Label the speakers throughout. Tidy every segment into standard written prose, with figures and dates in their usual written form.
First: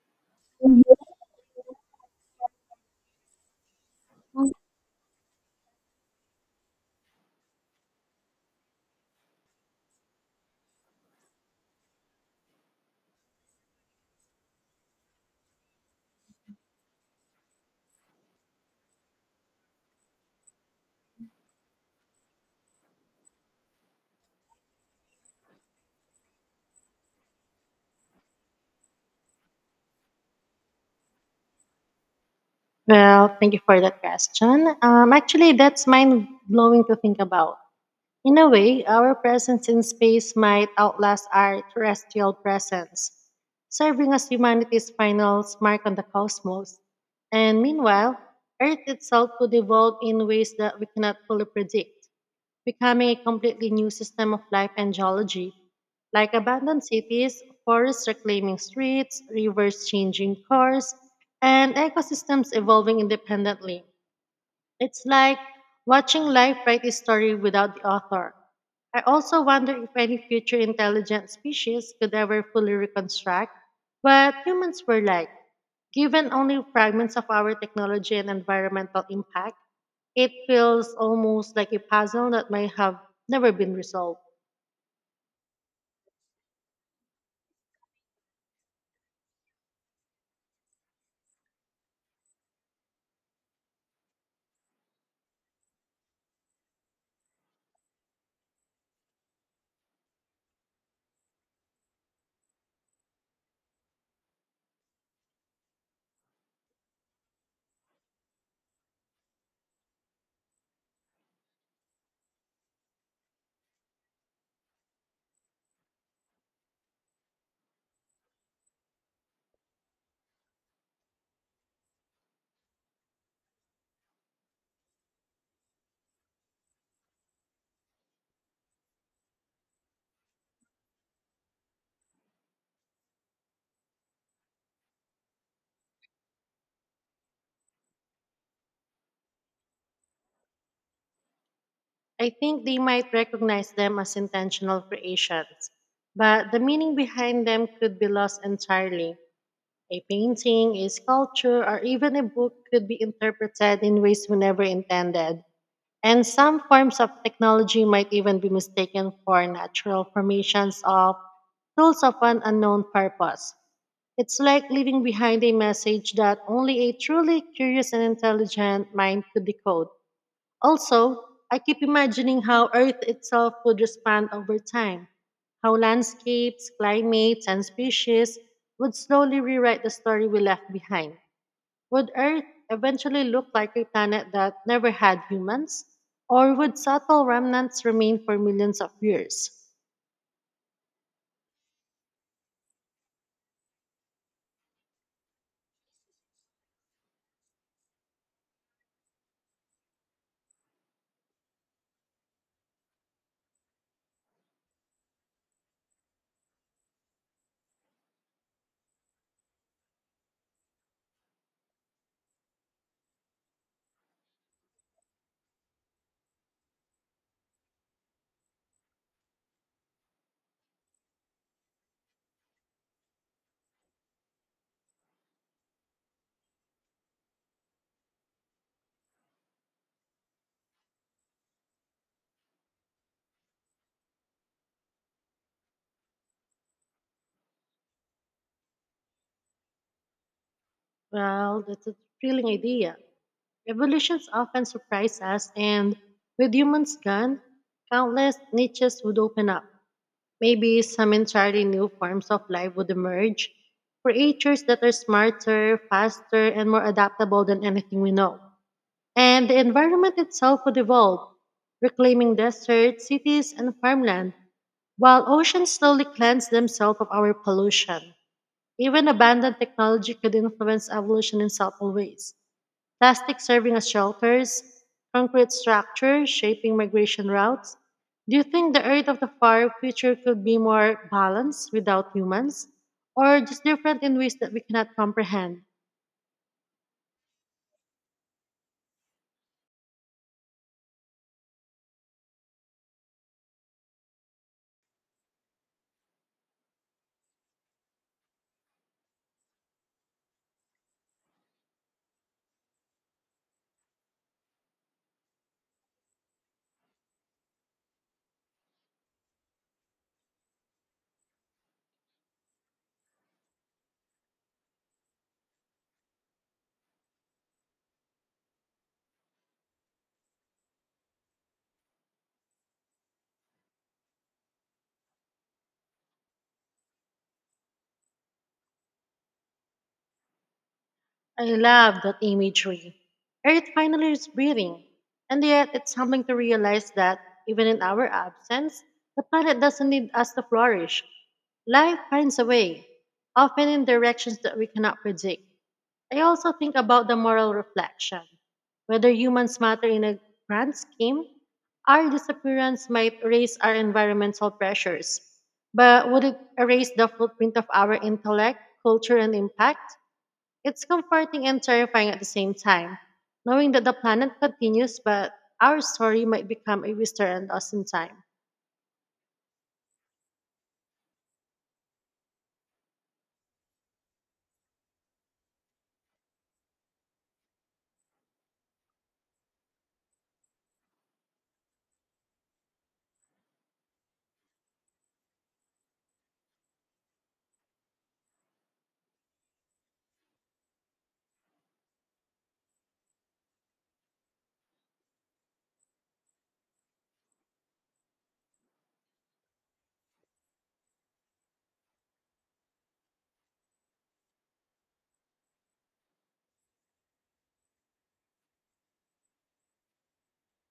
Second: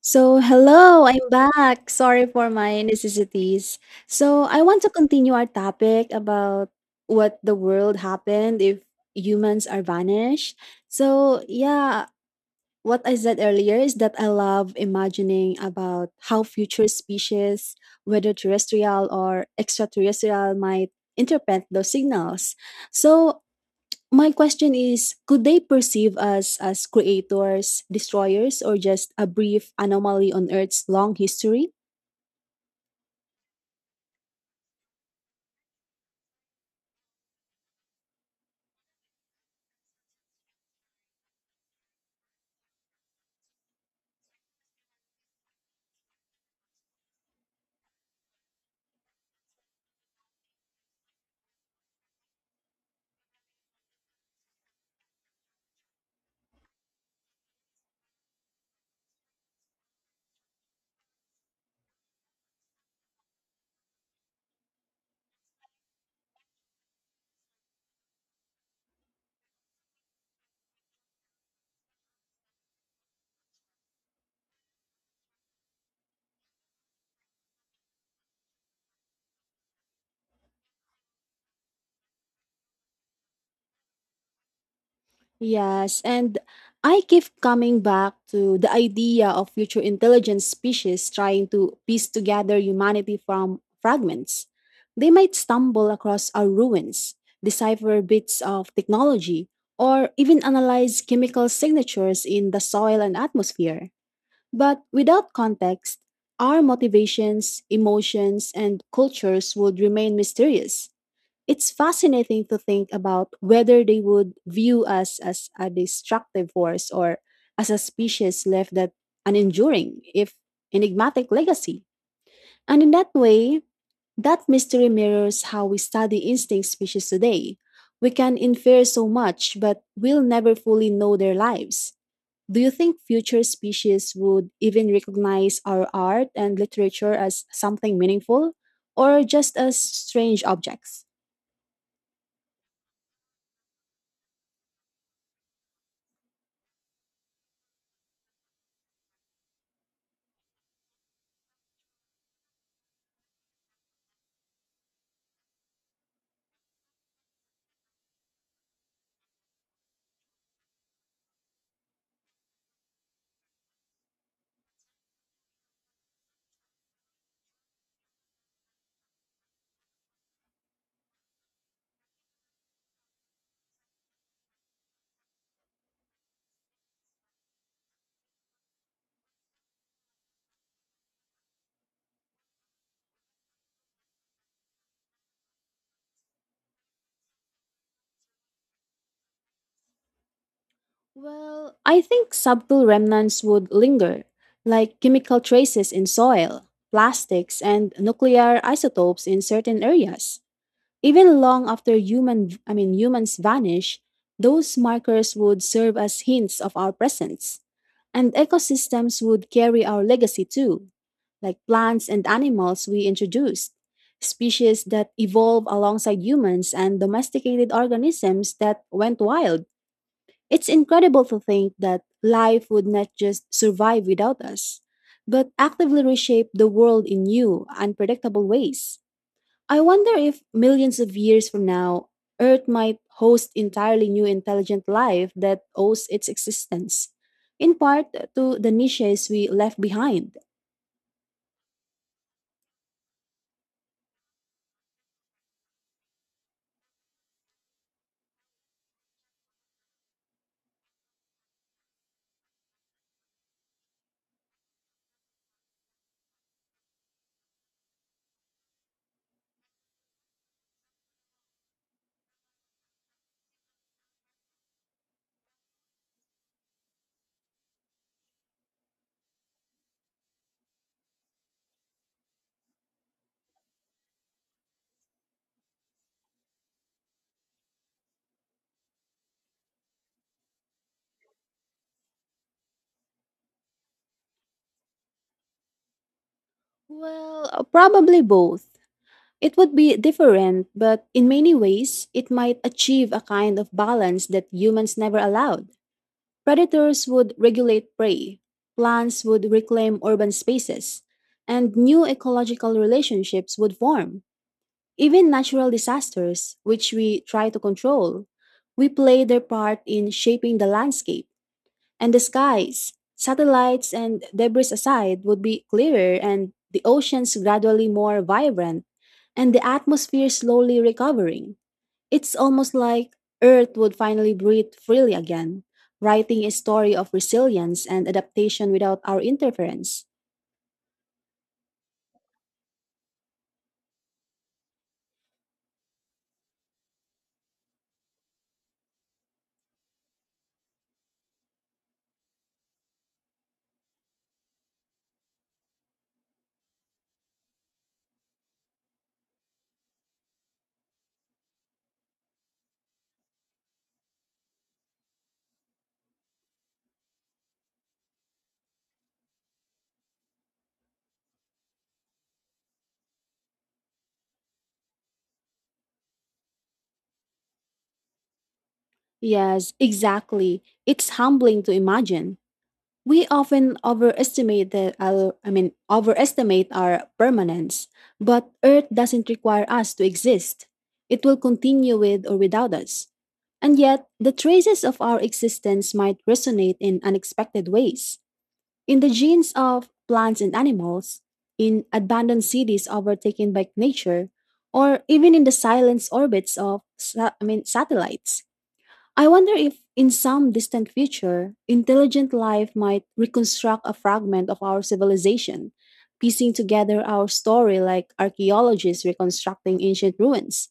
Speaker 1: So,
Speaker 2: Mhm.
Speaker 1: hello, I'm back. Sorry for my necessities. So, I want to continue our topic about what the world happened if humans are vanished. So, yeah, what I said earlier is that I love imagining about how future species, whether terrestrial or extraterrestrial, might interpret those signals. So, my question is, could they perceive us as creators, destroyers, or just a brief anomaly on Earth's long history?
Speaker 2: Well, thank you for that question. That's mind blowing to think about. In a way, our presence in space might outlast our terrestrial presence, serving as humanity's final mark on the cosmos. And meanwhile, Earth itself could evolve in ways that we cannot fully predict, becoming a completely new system of life and geology, like abandoned cities, forests reclaiming streets, rivers changing course, and ecosystems evolving independently. It's like watching life write a story without the author. I also wonder if any future intelligent species could ever fully reconstruct what humans were like, given only fragments of our technology and environmental impact. It feels almost like a puzzle that might have never been resolved.
Speaker 1: Yes, and I keep coming back to the idea of future intelligent species trying to piece together humanity from fragments. They might stumble across our ruins, decipher bits of technology, or even analyze chemical signatures in the soil and atmosphere. But without context, our motivations, emotions, and cultures would remain mysterious. It's fascinating to think about whether they would view us as a destructive force or as a species left that an enduring, if enigmatic, legacy. And in that way, that mystery mirrors how we study instinct species today. We can infer so much, but we'll never fully know their lives. Do you think future species would even recognize our art and literature as something meaningful, or just as strange objects?
Speaker 2: I think they might recognize them as intentional creations, but the meaning behind them could be lost entirely. A painting, a sculpture, or even a book could be interpreted in ways we never intended. And some forms of technology might even be mistaken for natural formations of tools of an unknown purpose. It's like leaving behind a message that only a truly curious and intelligent mind could decode. Also, I keep imagining how Earth itself would respond over time, how landscapes, climates, and species would slowly rewrite the story we left behind. Would Earth eventually look like a planet that never had humans? Or would subtle remnants remain for millions of years?
Speaker 1: Well, I think subtle remnants would linger, like chemical traces in soil, plastics, and nuclear isotopes in certain areas. Even long after humans vanish, those markers would serve as hints of our presence. And ecosystems would carry our legacy too, like plants and animals we introduced, species that evolved alongside humans and domesticated organisms that went wild. It's incredible to think that life would not just survive without us, but actively reshape the world in new, unpredictable ways. I wonder if millions of years from now, Earth might host entirely new intelligent life that owes its existence, in part to the niches we left behind.
Speaker 2: Well, that's a thrilling idea. Evolutions often surprise us, and with humans gone, countless niches would open up. Maybe some entirely new forms of life would emerge, creatures that are smarter, faster, and more adaptable than anything we know. And the environment itself would evolve, reclaiming deserts, cities, and farmland, while oceans slowly cleanse themselves of our pollution. Even abandoned technology could influence evolution in subtle ways. Plastic serving as shelters, concrete structures shaping migration routes. Do you think the Earth of the far future could be more balanced without humans, or just different in ways that we cannot comprehend?
Speaker 1: Well, probably both. It would be different, but in many ways, it might achieve a kind of balance that humans never allowed. Predators would regulate prey, plants would reclaim urban spaces, and new ecological relationships would form. Even natural disasters, which we try to control, we play their part in shaping the landscape and the skies. Satellites and debris aside would be clearer and the oceans gradually more vibrant and the atmosphere slowly recovering. It's almost like Earth would finally breathe freely again, writing a story of resilience and adaptation without our interference.
Speaker 2: I love that imagery. Earth finally is breathing. And yet, it's humbling to realize that, even in our absence, the planet doesn't need us to flourish. Life finds a way, often in directions that we cannot predict. I also think about the moral reflection. Whether humans matter in a grand scheme, our disappearance might raise our environmental pressures. But would it erase the footprint of our intellect, culture, and impact? It's comforting and terrifying at the same time, knowing that the planet continues, but our story might become a whisper and us in time.
Speaker 1: Yes, exactly. It's humbling to imagine. We often overestimate that our I mean overestimate our permanence, but Earth doesn't require us to exist. It will continue with or without us. And yet, the traces of our existence might resonate in unexpected ways. In the genes of plants and animals, in abandoned cities overtaken by nature, or even in the silence orbits of satellites. I wonder if, in some distant future, intelligent life might reconstruct a fragment of our civilization, piecing together our story like archaeologists reconstructing ancient ruins.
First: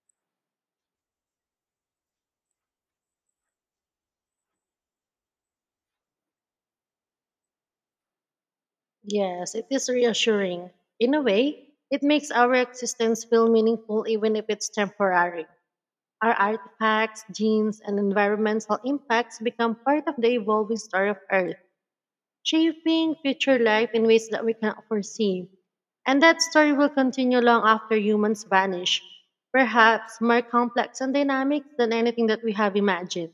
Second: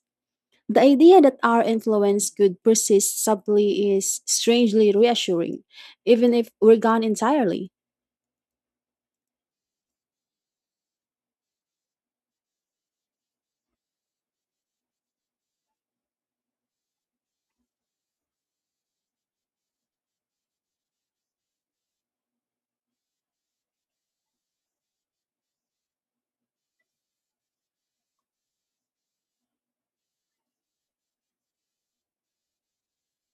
Speaker 1: The idea that our influence could persist subtly is strangely reassuring, even if we're gone entirely.
Speaker 2: Yes, it is reassuring. In a way, it makes our existence feel meaningful even if it's temporary. Our artifacts, genes, and environmental impacts become part of the evolving story of Earth, shaping future life in ways that we cannot foresee. And that story will continue long after humans vanish, perhaps more complex and dynamic than anything that we have imagined.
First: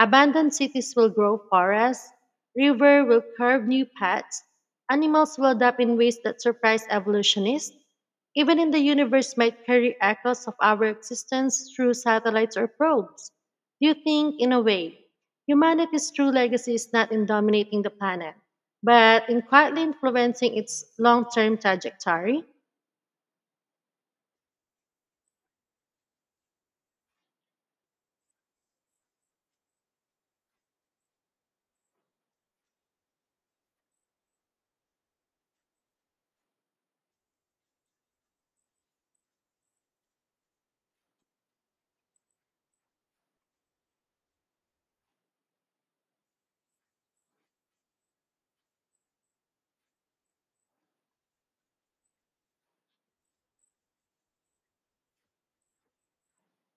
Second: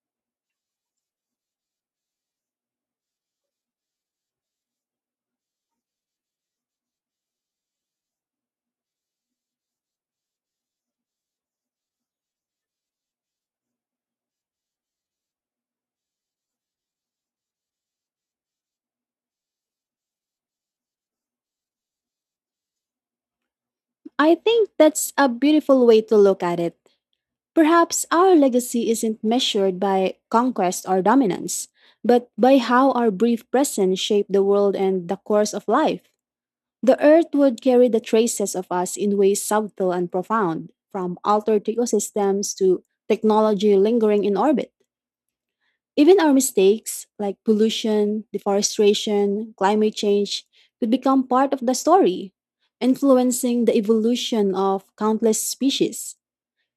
Speaker 2: Abandoned cities will grow forests, river will carve new paths, animals will adapt in ways that surprise evolutionists. Even in the universe might carry echoes of our existence through satellites or probes. Do you think, in a way, humanity's true legacy is not in dominating the planet, but in quietly influencing its long term trajectory?
Speaker 1: I think that's a beautiful way to look at it. Perhaps our legacy isn't measured by conquest or dominance, but by how our brief presence shaped the world and the course of life. The earth would carry the traces of us in ways subtle and profound, from altered ecosystems to technology lingering in orbit. Even our mistakes, like pollution, deforestation, climate change, could become part of the story, influencing the evolution of countless species.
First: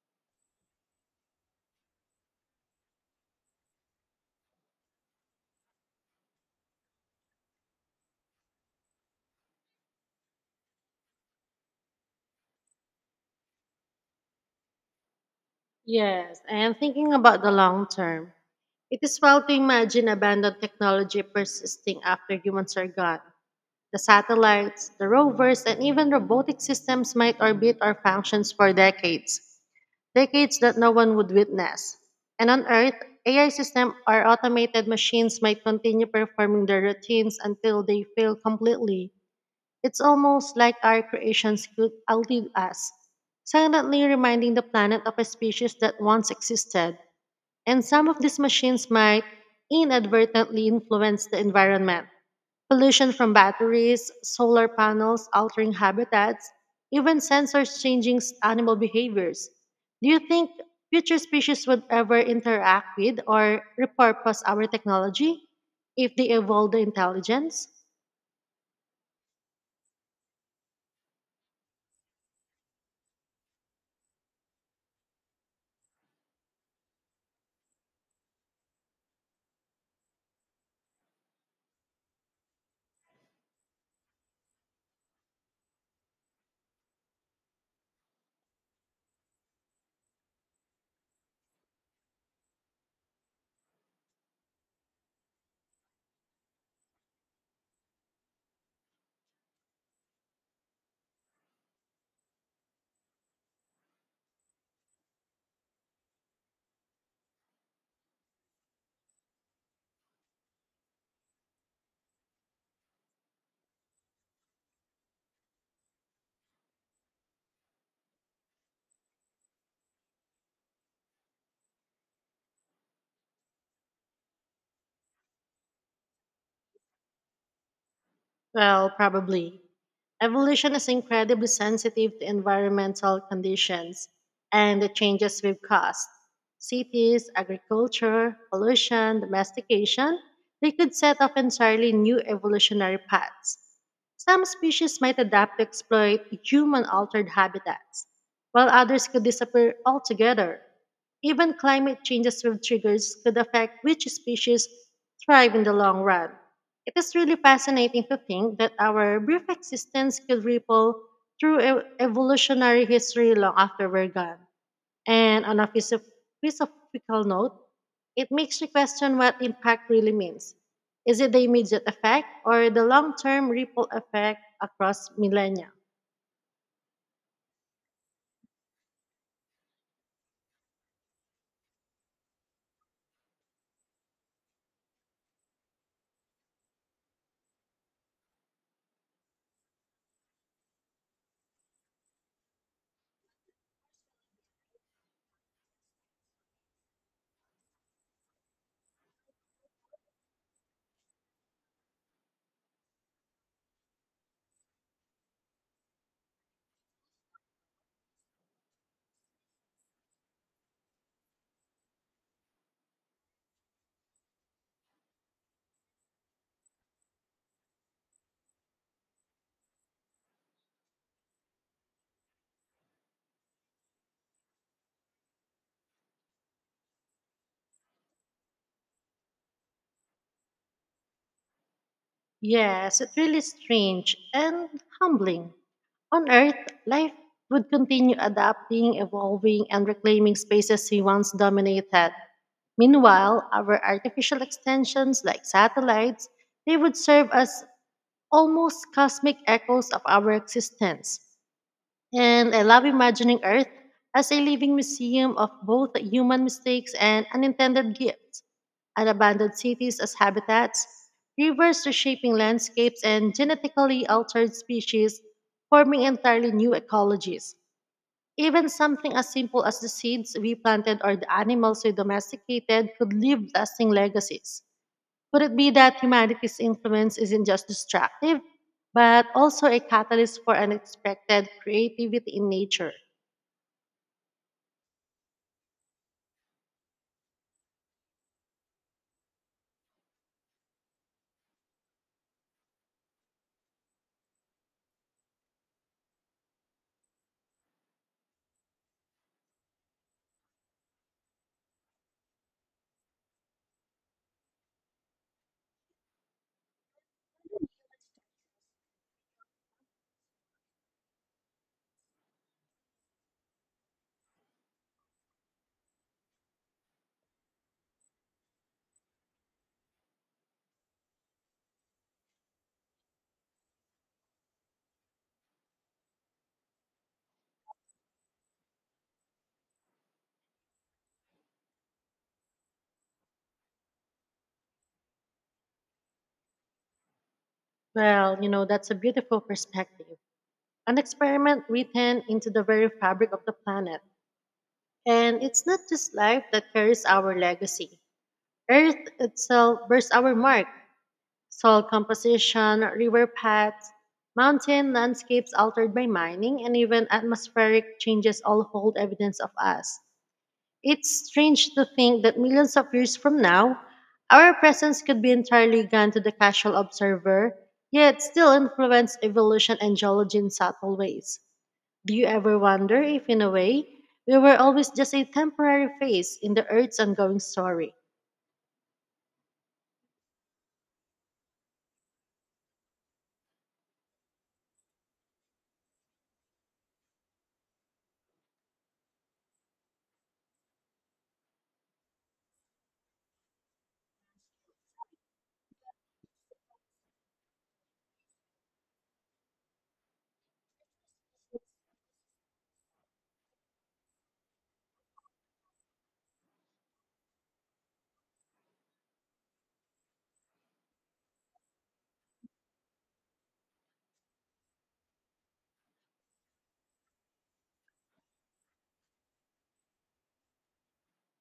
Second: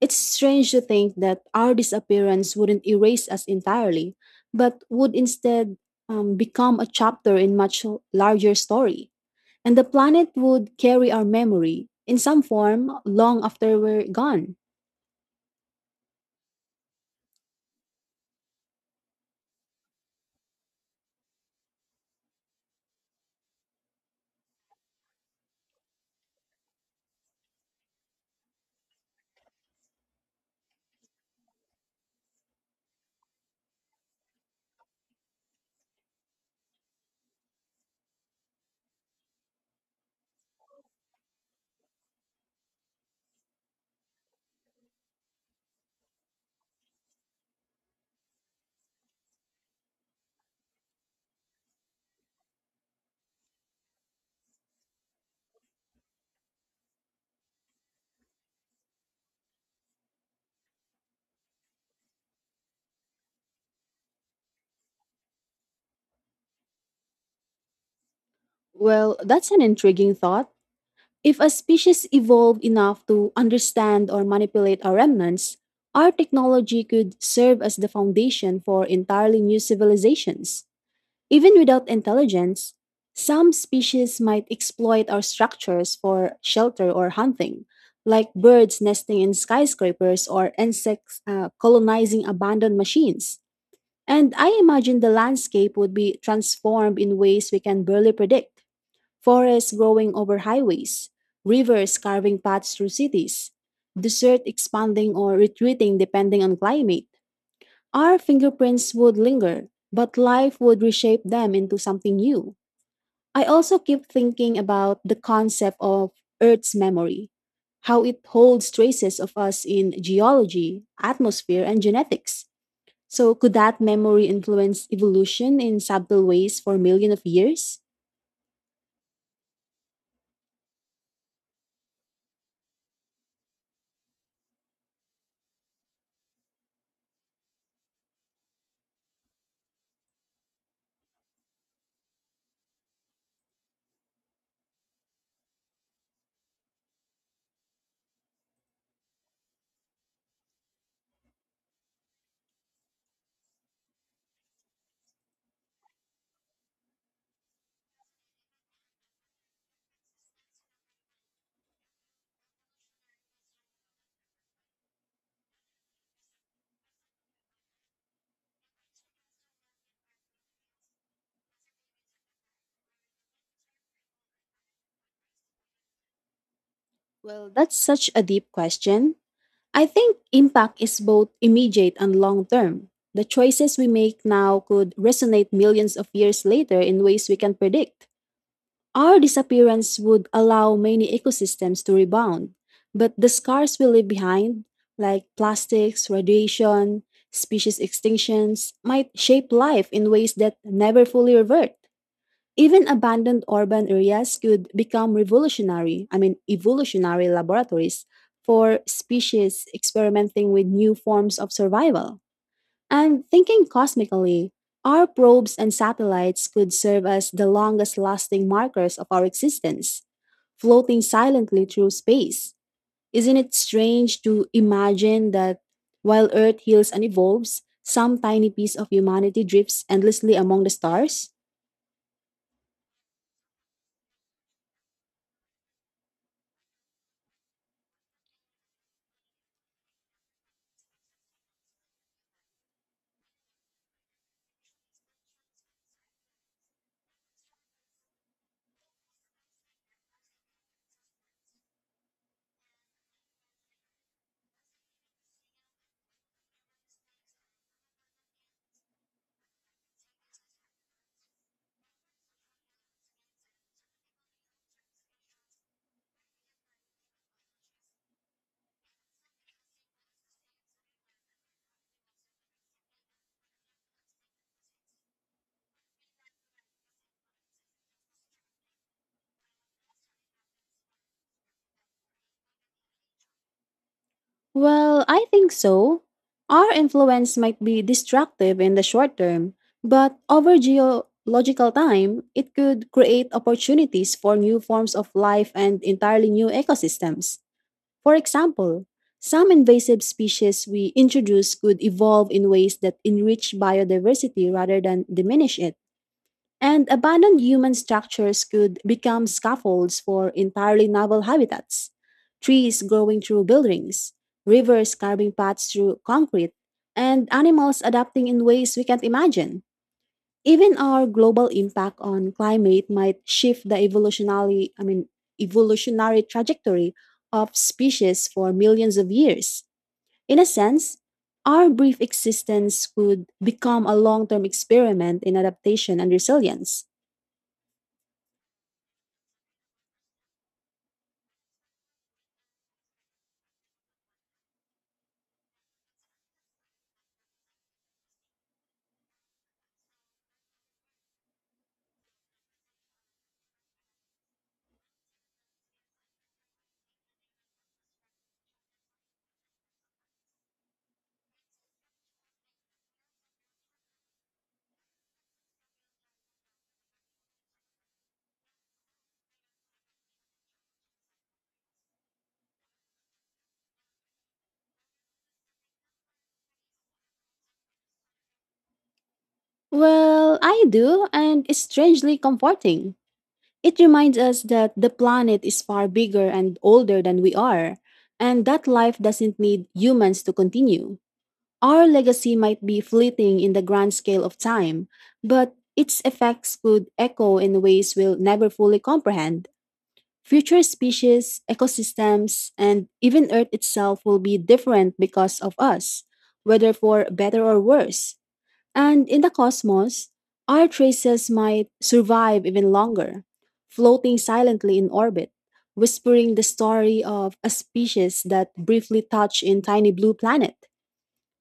Speaker 1: It's strange to think that our disappearance wouldn't erase us entirely, but would instead become a chapter in much larger story. And the planet would carry our memory in some form long after we're gone.
Speaker 2: Yes, I am thinking about the long term. It is well to imagine abandoned technology persisting after humans are gone. The satellites, the rovers, and even robotic systems might orbit our functions for decades, decades that no one would witness. And on Earth, AI systems or automated machines might continue performing their routines until they fail completely. It's almost like our creations could outlive us, silently reminding the planet of a species that once existed. And some of these machines might inadvertently influence the environment. Pollution from batteries, solar panels altering habitats, even sensors changing animal behaviors. Do you think future species would ever interact with or repurpose our technology if they evolve the intelligence?
Speaker 1: Well, that's an intriguing thought. If a species evolved enough to understand or manipulate our remnants, our technology could serve as the foundation for entirely new civilizations. Even without intelligence, some species might exploit our structures for shelter or hunting, like birds nesting in skyscrapers or insects colonizing abandoned machines. And I imagine the landscape would be transformed in ways we can barely predict forests growing over highways, rivers carving paths through cities, desert expanding or retreating depending on climate. Our fingerprints would linger, but life would reshape them into something new. I also keep thinking about the concept of Earth's memory, how it holds traces of us in geology, atmosphere, and genetics. So, could that memory influence evolution in subtle ways for millions of years?
Speaker 2: Well, probably. Evolution is incredibly sensitive to environmental conditions and the changes we've caused. Cities, agriculture, pollution, domestication, they could set off entirely new evolutionary paths. Some species might adapt to exploit human altered habitats, while others could disappear altogether. Even climate changes with triggers could affect which species thrive in the long run. It is really fascinating to think that our brief existence could ripple through evolutionary history long after we're gone. And on a philosophical note, it makes me question what impact really means. Is it the immediate effect or the long term ripple effect across millennia?
Speaker 1: Well, that's such a deep question. I think impact is both immediate and long term. The choices we make now could resonate millions of years later in ways we can predict. Our disappearance would allow many ecosystems to rebound, but the scars we leave behind, like plastics, radiation, species extinctions, might shape life in ways that never fully revert. Even abandoned urban areas could become evolutionary laboratories for species experimenting with new forms of survival. And thinking cosmically, our probes and satellites could serve as the longest lasting markers of our existence, floating silently through space. Isn't it strange to imagine that while Earth heals and evolves, some tiny piece of humanity drifts endlessly among the stars?
Speaker 2: Yes, it's really strange and humbling. On Earth, life would continue adapting, evolving, and reclaiming spaces we once dominated. Meanwhile, our artificial extensions like satellites, they would serve as almost cosmic echoes of our existence. And I love imagining Earth as a living museum of both human mistakes and unintended gifts, and abandoned cities as habitats, rivers reshaping landscapes, and genetically altered species forming entirely new ecologies. Even something as simple as the seeds we planted or the animals we domesticated could leave lasting legacies. Could it be that humanity's influence isn't just destructive, but also a catalyst for unexpected creativity in nature?
Speaker 1: Well, I think so. Our influence might be destructive in the short term, but over geological time, it could create opportunities for new forms of life and entirely new ecosystems. For example, some invasive species we introduce could evolve in ways that enrich biodiversity rather than diminish it. And abandoned human structures could become scaffolds for entirely novel habitats. Trees growing through buildings, rivers carving paths through concrete, and animals adapting in ways we can't imagine. Even our global impact on climate might shift the evolutionary trajectory of species for millions of years. In a sense, our brief existence could become a long-term experiment in adaptation and resilience.
Speaker 2: Well, you know, that's a beautiful perspective. An experiment written into the very fabric of the planet. And it's not just life that carries our legacy. Earth itself bears our mark. Soil composition, river paths, mountain landscapes altered by mining, and even atmospheric changes all hold evidence of us. It's strange to think that millions of years from now, our presence could be entirely gone to the casual observer, yet still influence evolution and geology in subtle ways. Do you ever wonder if, in a way, we were always just a temporary phase in the Earth's ongoing story?
Speaker 1: Well, I do, and it's strangely comforting. It reminds us that the planet is far bigger and older than we are, and that life doesn't need humans to continue. Our legacy might be fleeting in the grand scale of time, but its effects could echo in ways we'll never fully comprehend. Future species, ecosystems, and even Earth itself will be different because of us, whether for better or worse. And in the cosmos, our traces might survive even longer, floating silently in orbit, whispering the story of a species that briefly touched in tiny blue planet.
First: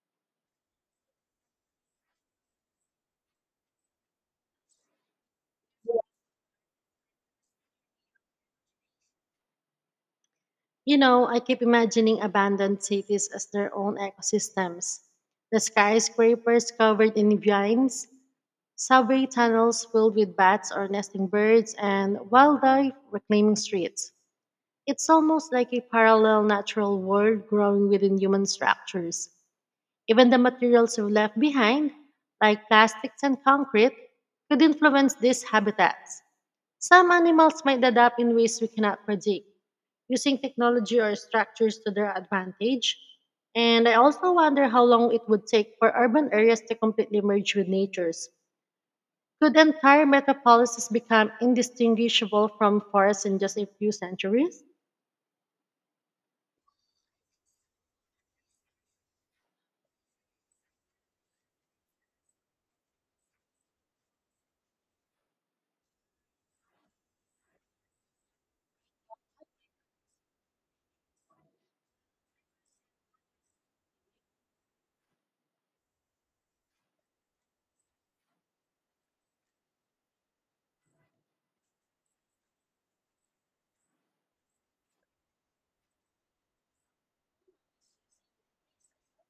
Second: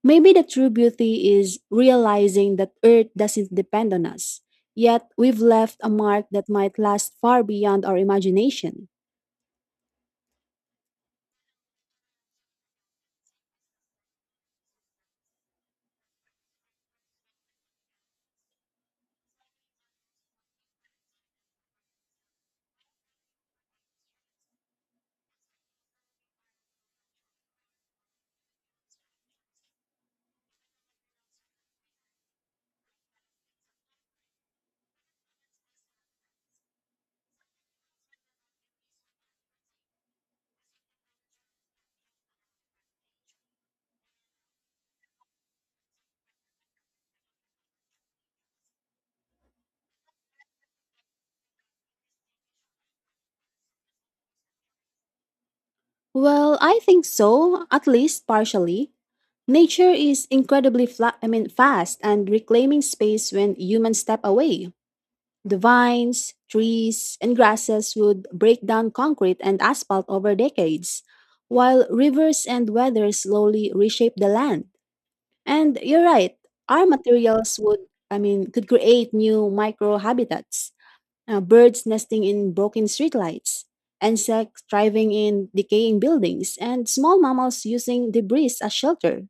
Speaker 1: Maybe the true beauty is realizing that Earth doesn't depend on us, yet we've left a mark that might last far beyond our imagination.
Speaker 2: You know, I keep imagining abandoned cities as their own ecosystems. The skyscrapers covered in vines, subway tunnels filled with bats or nesting birds, and wildlife reclaiming streets. It's almost like a parallel natural world growing within human structures. Even the materials we left behind, like plastics and concrete, could influence these habitats. Some animals might adapt in ways we cannot predict, using technology or structures to their advantage. And I also wonder how long it would take for urban areas to completely merge with nature's. Could entire metropolises become indistinguishable from forests in just a few centuries?
Speaker 1: Well, I think so, at least partially. Nature is incredibly fast and reclaiming space when humans step away. The vines, trees, and grasses would break down concrete and asphalt over decades, while rivers and weather slowly reshape the land. And you're right, our materials could create new micro habitats. Birds nesting in broken streetlights, insects thriving in decaying buildings, and small mammals using debris as shelter.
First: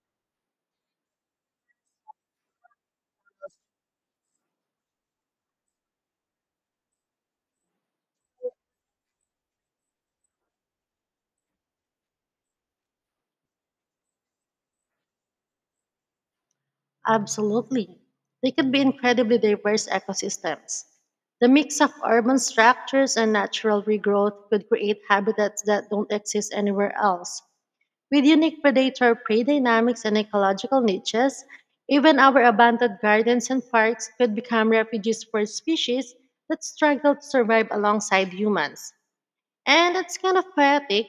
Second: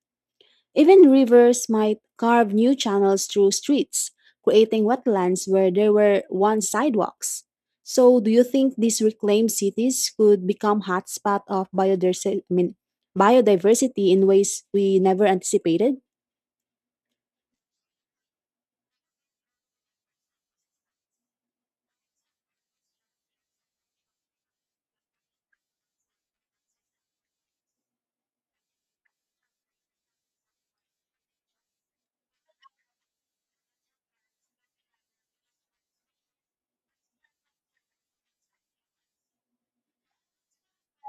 Speaker 1: Even rivers might carve new channels through streets, creating wetlands where there were once sidewalks. So, do you think these reclaimed cities could become hotspots of biodiversity in ways we never anticipated?
Speaker 2: Absolutely. They could be incredibly diverse ecosystems. The mix of urban structures and natural regrowth could create habitats that don't exist anywhere else. With unique predator prey dynamics and ecological niches, even our abandoned gardens and parks could become refuges for species that struggle to survive alongside humans. And it's kind of poetic.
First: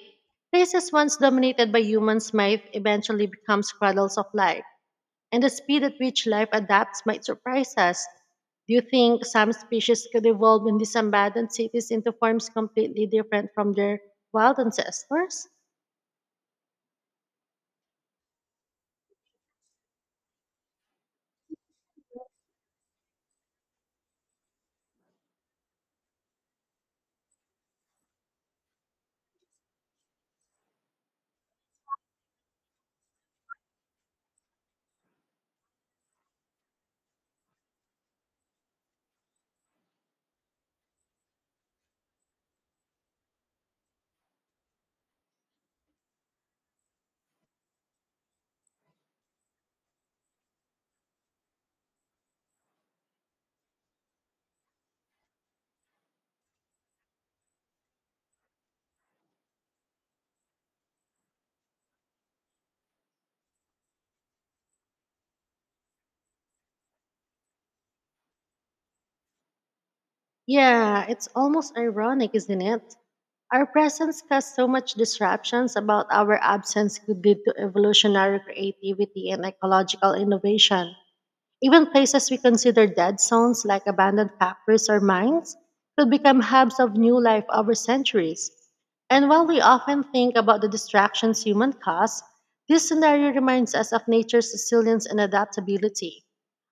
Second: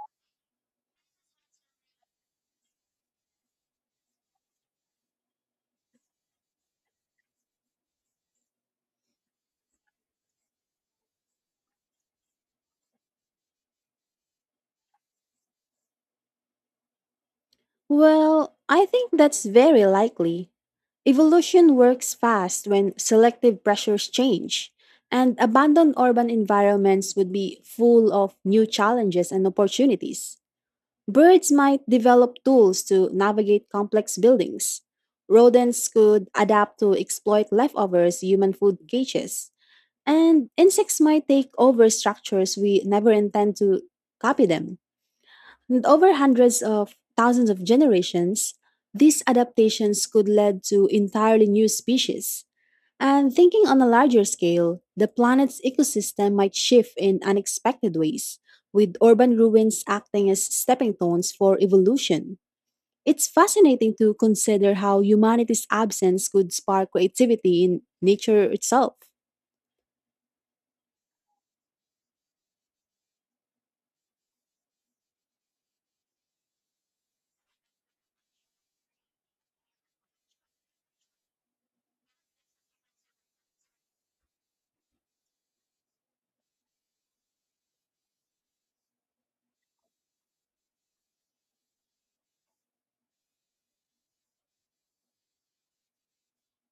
Speaker 2: Places once dominated by humans might eventually become cradles of life, and the speed at which life adapts might surprise us. Do you think some species could evolve in these abandoned cities into forms completely different from their wild ancestors?
Speaker 1: Well, I think that's very likely. Evolution works fast when selective pressures change, and abandoned urban environments would be full of new challenges and opportunities. Birds might develop tools to navigate complex buildings. Rodents could adapt to exploit leftovers, human food cages. And insects might take over structures we never intend to copy them. And over hundreds of thousands of generations, these adaptations could lead to entirely new species. And thinking on a larger scale, the planet's ecosystem might shift in unexpected ways, with urban ruins acting as stepping stones for evolution. It's fascinating to consider how humanity's absence could spark creativity in nature itself.
Speaker 2: Yeah, it's almost ironic, isn't it? Our presence caused so much disruptions about our absence could lead to evolutionary creativity and ecological innovation. Even places we consider dead zones, like abandoned factories or mines, could become hubs of new life over centuries. And while we often think about the distractions human cause, this scenario reminds us of nature's resilience and adaptability.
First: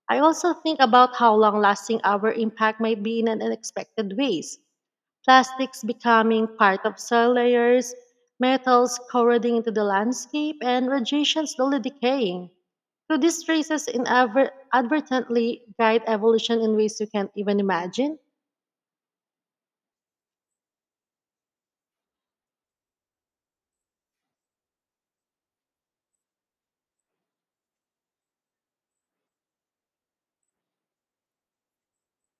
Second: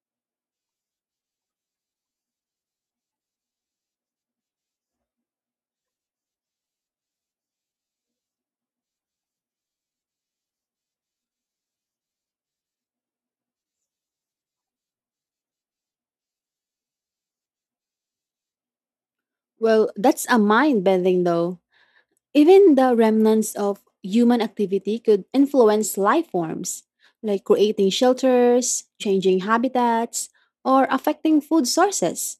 Speaker 2: I also think about how long lasting our impact might be in an unexpected ways: plastics becoming part of soil layers, metals corroding into the landscape, and radiation slowly decaying. So these traces inadvertently guide evolution in ways you can't even imagine.
Speaker 1: Well, that's a mind bending though. Even the remnants of human activity could influence life forms, like creating shelters, changing habitats, or affecting food sources.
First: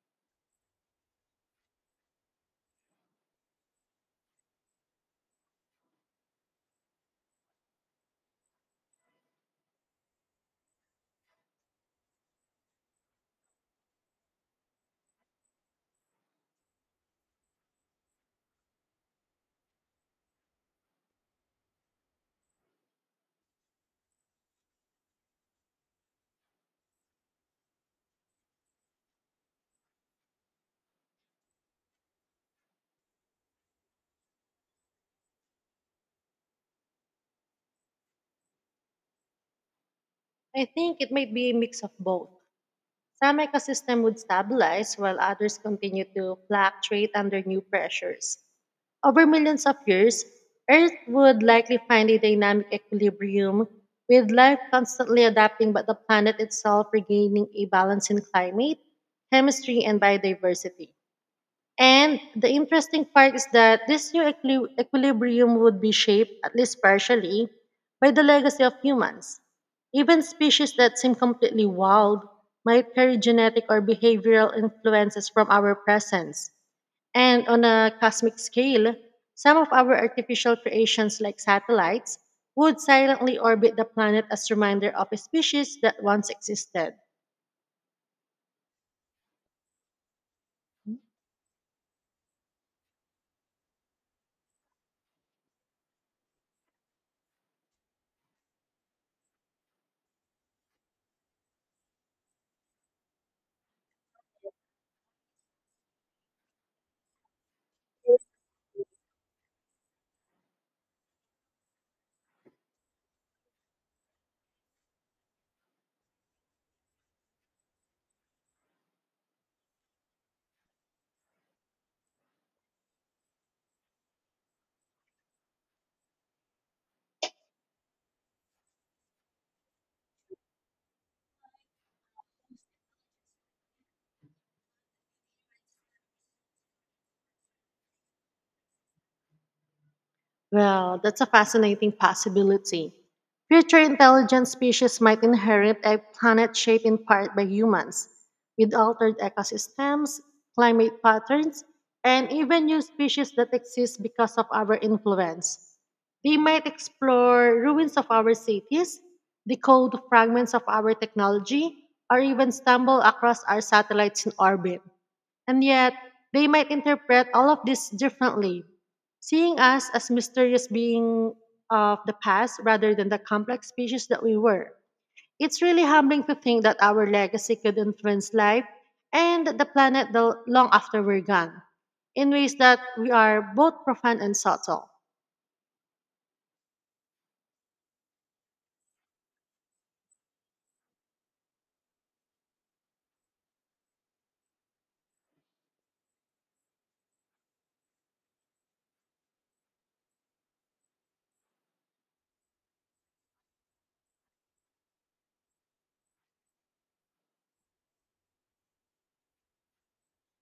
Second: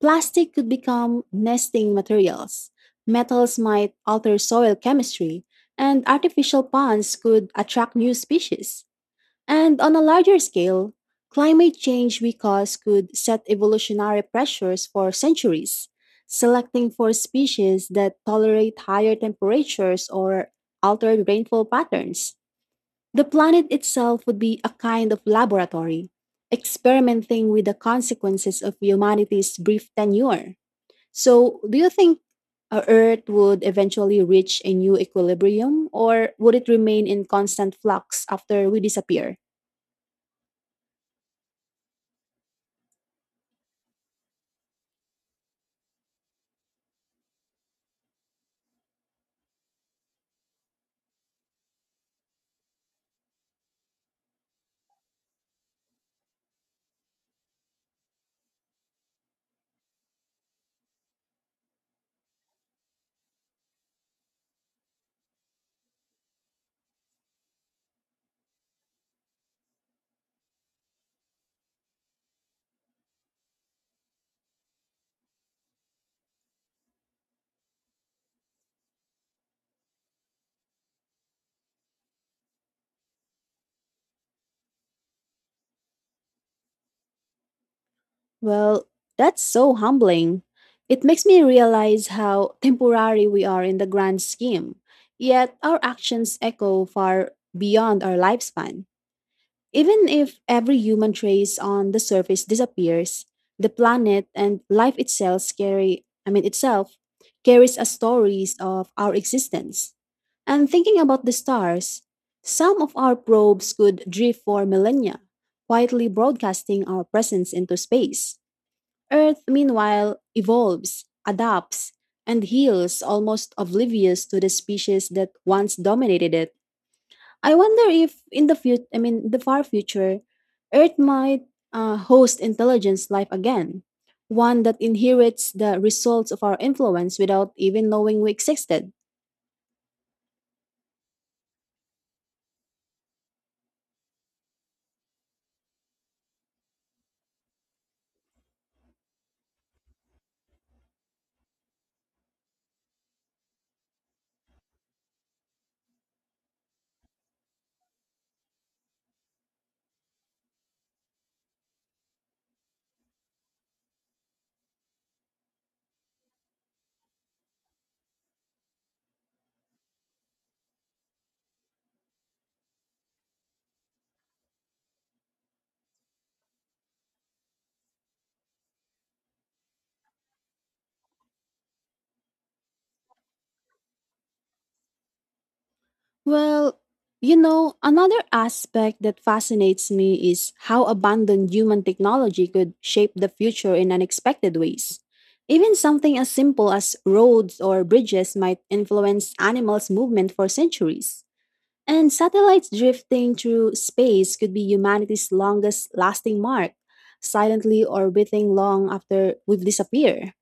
Speaker 1: Plastic could become nesting materials, metals might alter soil chemistry, and artificial ponds could attract new species. And on a larger scale, climate change we cause could set evolutionary pressures for centuries, selecting for species that tolerate higher temperatures or altered rainfall patterns. The planet itself would be a kind of laboratory, experimenting with the consequences of humanity's brief tenure. So, do you think Earth would eventually reach a new equilibrium, or would it remain in constant flux after we disappear?
Speaker 2: I think it might be a mix of both. Some ecosystems would stabilize while others continue to fluctuate under new pressures. Over millions of years, Earth would likely find a dynamic equilibrium, with life constantly adapting but the planet itself regaining a balance in climate, chemistry, and biodiversity. And the interesting part is that this new equilibrium would be shaped, at least partially, by the legacy of humans. Even species that seem completely wild might carry genetic or behavioral influences from our presence. And on a cosmic scale, some of our artificial creations, like satellites, would silently orbit the planet as reminder of a species that once existed.
Speaker 1: Well, that's so humbling. It makes me realize how temporary we are in the grand scheme, yet our actions echo far beyond our lifespan. Even if every human trace on the surface disappears, the planet and life itself carry, I mean itself, carries a stories of our existence. And thinking about the stars, some of our probes could drift for millennia, quietly broadcasting our presence into space. Earth, meanwhile, evolves, adapts, and heals almost oblivious to the species that once dominated it. I wonder if in the future, I mean, the far future, Earth might host intelligence life again, one that inherits the results of our influence without even knowing we existed.
Speaker 2: Well, that's a fascinating possibility. Future intelligent species might inherit a planet shaped in part by humans, with altered ecosystems, climate patterns, and even new species that exist because of our influence. They might explore ruins of our cities, decode fragments of our technology, or even stumble across our satellites in orbit. And yet, they might interpret all of this differently, seeing us as mysterious beings of the past rather than the complex species that we were. It's really humbling to think that our legacy could influence life and the planet the long after we're gone in ways that we are both profound and subtle.
Speaker 1: Well, you know, another aspect that fascinates me is how abundant human technology could shape the future in unexpected ways. Even something as simple as roads or bridges might influence animals' movement for centuries. And satellites drifting through space could be humanity's longest lasting mark, silently orbiting long after we've disappeared.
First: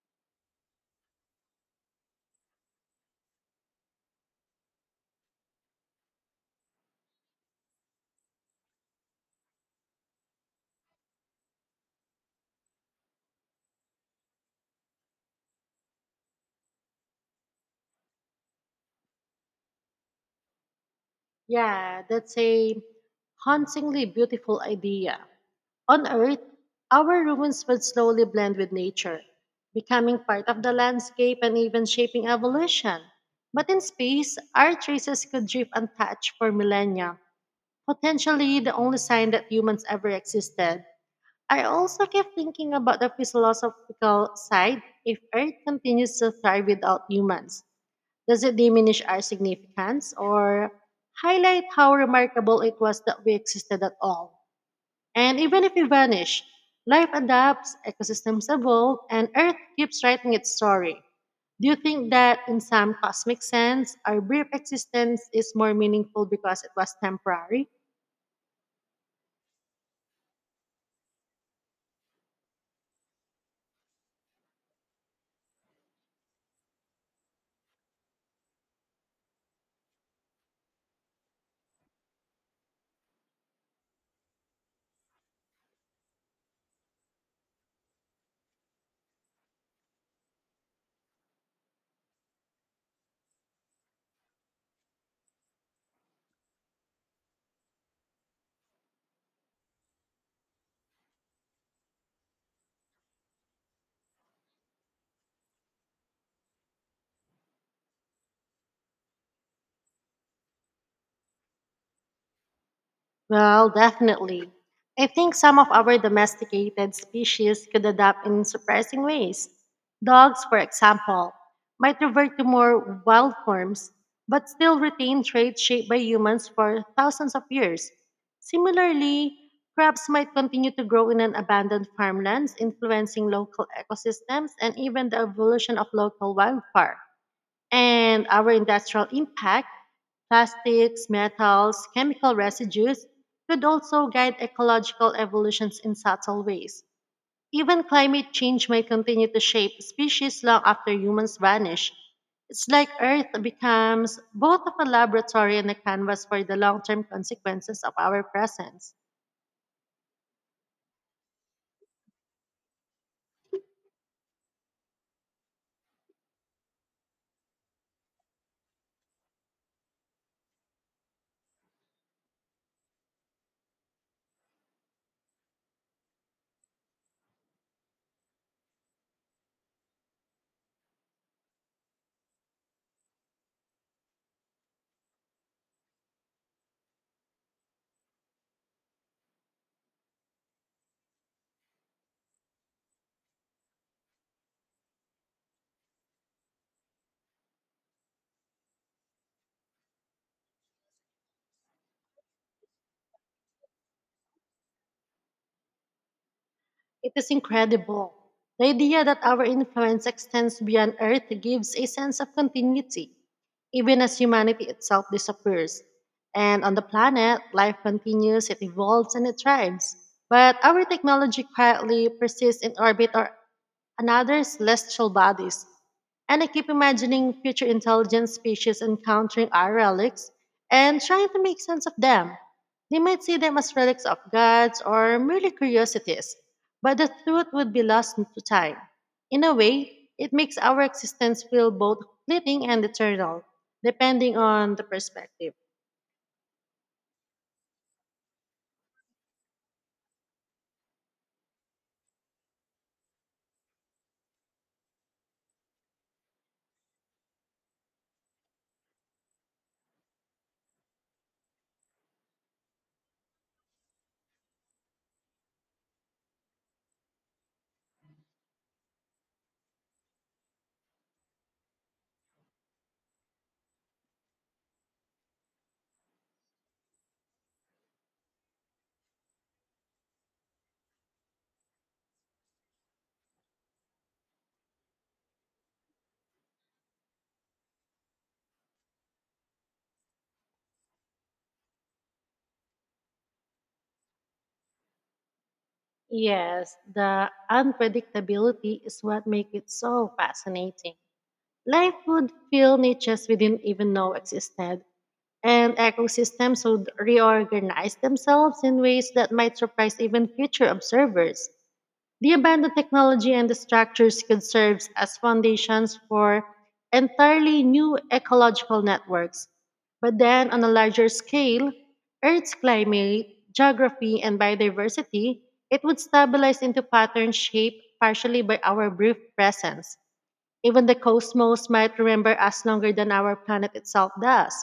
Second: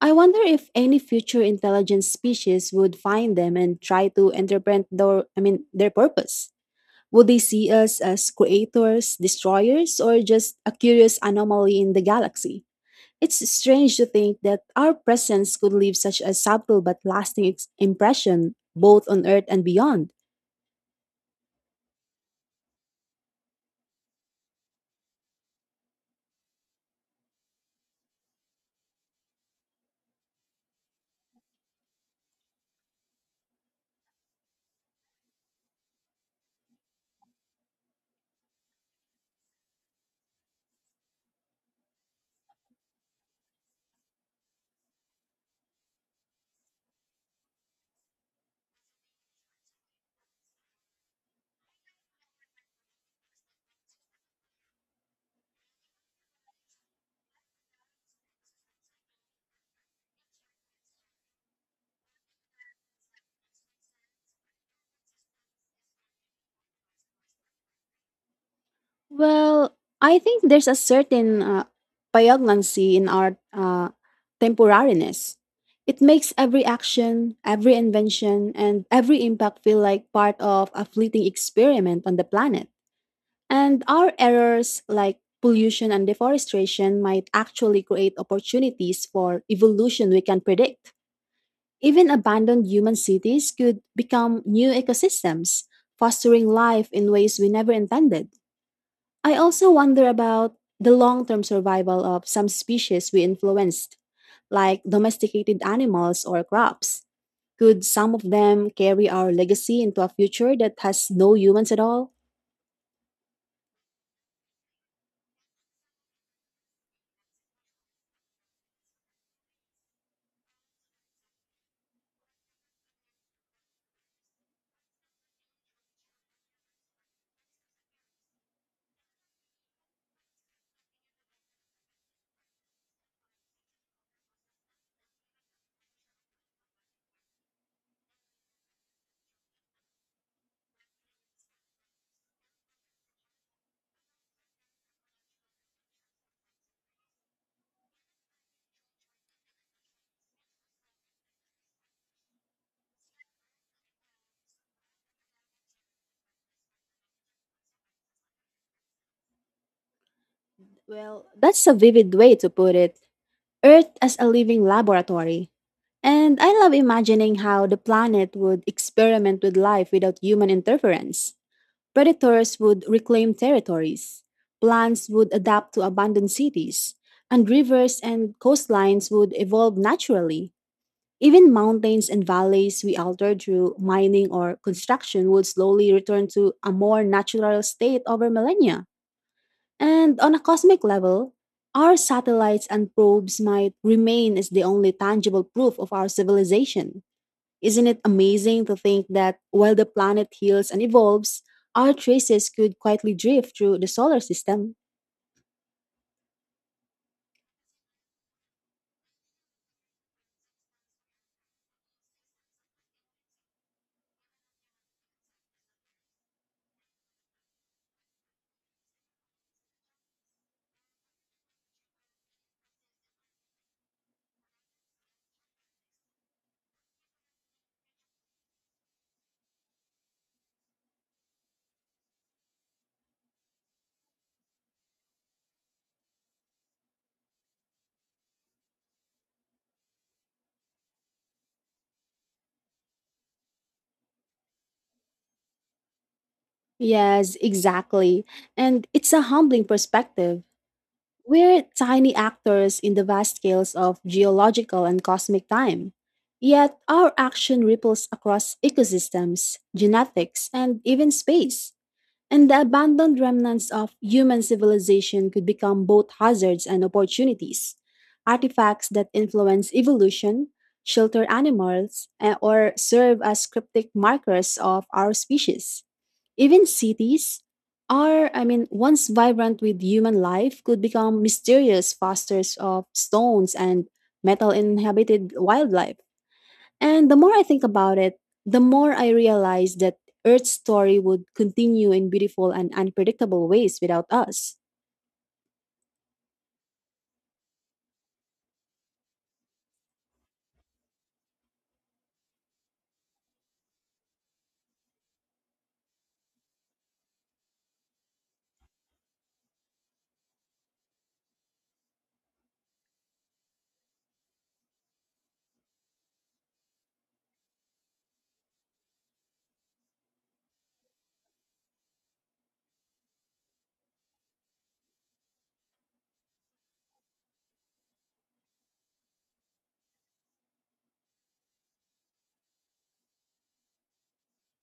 Speaker 1: I wonder if any future intelligent species would find them and try to interpret their I mean their purpose. Would they see us as creators, destroyers, or just a curious anomaly in the galaxy? It's strange to think that our presence could leave such a subtle but lasting impression both on Earth and beyond.
Speaker 2: Yeah, that's a hauntingly beautiful idea. On Earth, our ruins would slowly blend with nature, becoming part of the landscape and even shaping evolution. But in space, our traces could drift untouched for millennia, potentially the only sign that humans ever existed. I also kept thinking about the philosophical side. If Earth continues to thrive without humans, does it diminish our significance or highlight how remarkable it was that we existed at all? And even if we vanish, life adapts, ecosystems evolve, and Earth keeps writing its story. Do you think that, in some cosmic sense, our brief existence is more meaningful because it was temporary?
Speaker 1: Well, I think there's a certain poignancy in our temporariness. It makes every action, every invention, and every impact feel like part of a fleeting experiment on the planet. And our errors, like pollution and deforestation, might actually create opportunities for evolution we can predict. Even abandoned human cities could become new ecosystems, fostering life in ways we never intended. I also wonder about the long term survival of some species we influenced, like domesticated animals or crops. Could some of them carry our legacy into a future that has no humans at all?
Speaker 2: Well, definitely. I think some of our domesticated species could adapt in surprising ways. Dogs, for example, might revert to more wild forms, but still retain traits shaped by humans for thousands of years. Similarly, crabs might continue to grow in an abandoned farmlands, influencing local ecosystems and even the evolution of local wildfire and our industrial impact, plastics, metals, chemical residues, could also guide ecological evolutions in subtle ways. Even climate change might continue to shape species long after humans vanish. It's like Earth becomes both of a laboratory and a canvas for the long term consequences of our presence.
Speaker 1: Well, that's a vivid way to put it. Earth as a living laboratory. And I love imagining how the planet would experiment with life without human interference. Predators would reclaim territories, plants would adapt to abandoned cities, and rivers and coastlines would evolve naturally. Even mountains and valleys we altered through mining or construction would slowly return to a more natural state over millennia. And on a cosmic level, our satellites and probes might remain as the only tangible proof of our civilization. Isn't it amazing to think that while the planet heals and evolves, our traces could quietly drift through the solar system?
Speaker 2: It is incredible. The idea that our influence extends beyond Earth gives a sense of continuity, even as humanity itself disappears. And on the planet, life continues, it evolves, and it thrives. But our technology quietly persists in orbit or another celestial bodies. And I keep imagining future intelligent species encountering our relics and trying to make sense of them. They might see them as relics of gods or merely curiosities, but the truth would be lost to time. In a way, it makes our existence feel both fleeting and eternal, depending on the perspective.
Speaker 1: Yes, exactly. And it's a humbling perspective. We're tiny actors in the vast scales of geological and cosmic time. Yet our action ripples across ecosystems, genetics, and even space. And the abandoned remnants of human civilization could become both hazards and opportunities. Artifacts that influence evolution, shelter animals, or serve as cryptic markers of our species. Even cities, once vibrant with human life, could become mysterious fosters of stones and metal inhabited wildlife. And the more I think about it, the more I realize that Earth's story would continue in beautiful and unpredictable ways without us.
Speaker 2: Yes, the unpredictability is what makes it so fascinating. Life would fill niches we didn't even know existed, and ecosystems would reorganize themselves in ways that might surprise even future observers. The abandoned technology and the structures could serve as foundations for entirely new ecological networks. But then, on a larger scale, Earth's climate, geography, and biodiversity, it would stabilize into patterns shaped partially by our brief presence. Even the cosmos might remember us longer than our planet itself does.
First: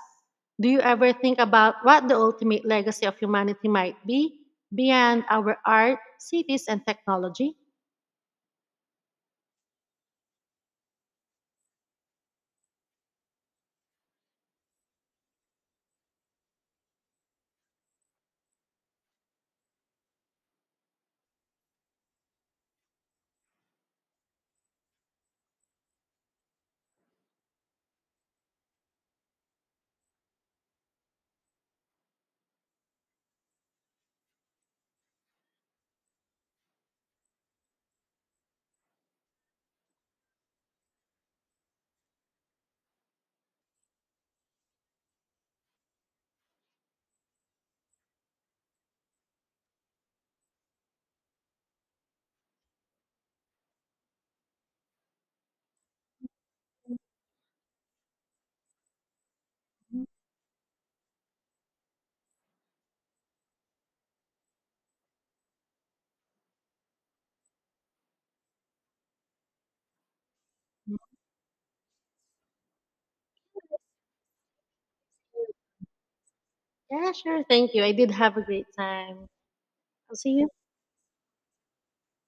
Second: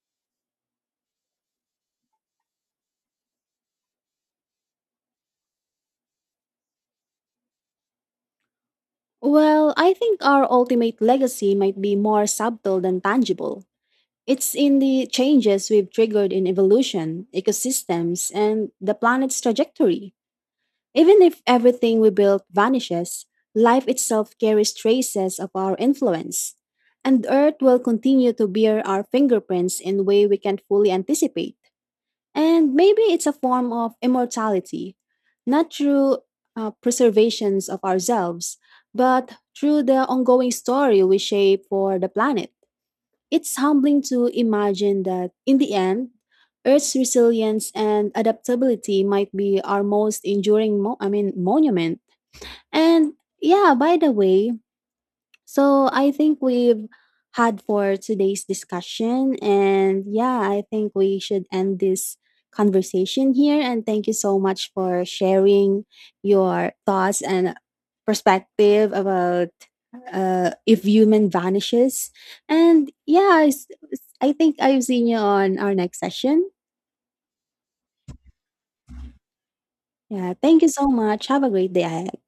Speaker 2: Do you ever think about what the ultimate legacy of humanity might be beyond our art, cities, and technology?
Speaker 1: Well, I think our ultimate legacy might be more subtle than tangible. It's in the changes we've triggered in evolution, ecosystems, and the planet's trajectory. Even if everything we built vanishes, life itself carries traces of our influence. And Earth will continue to bear our fingerprints in a way we can't fully anticipate. And maybe it's a form of immortality, not through preservations of ourselves, but through the ongoing story we shape for the planet. It's humbling to imagine that in the end, Earth's resilience and adaptability might be our most enduring, monument. And yeah, by the way, so I think we've had for today's discussion. And
Speaker 2: Mhm.
Speaker 1: yeah, I think we should end this conversation here. And thank you so much for sharing your thoughts and perspective about if human vanishes. And yeah, I think I've seen you on our next session.
Speaker 2: Yeah, sure. Thank you. I did have a great time. I'll see
Speaker 1: Yeah,
Speaker 2: you
Speaker 1: thank you so much. Have a great day ahead.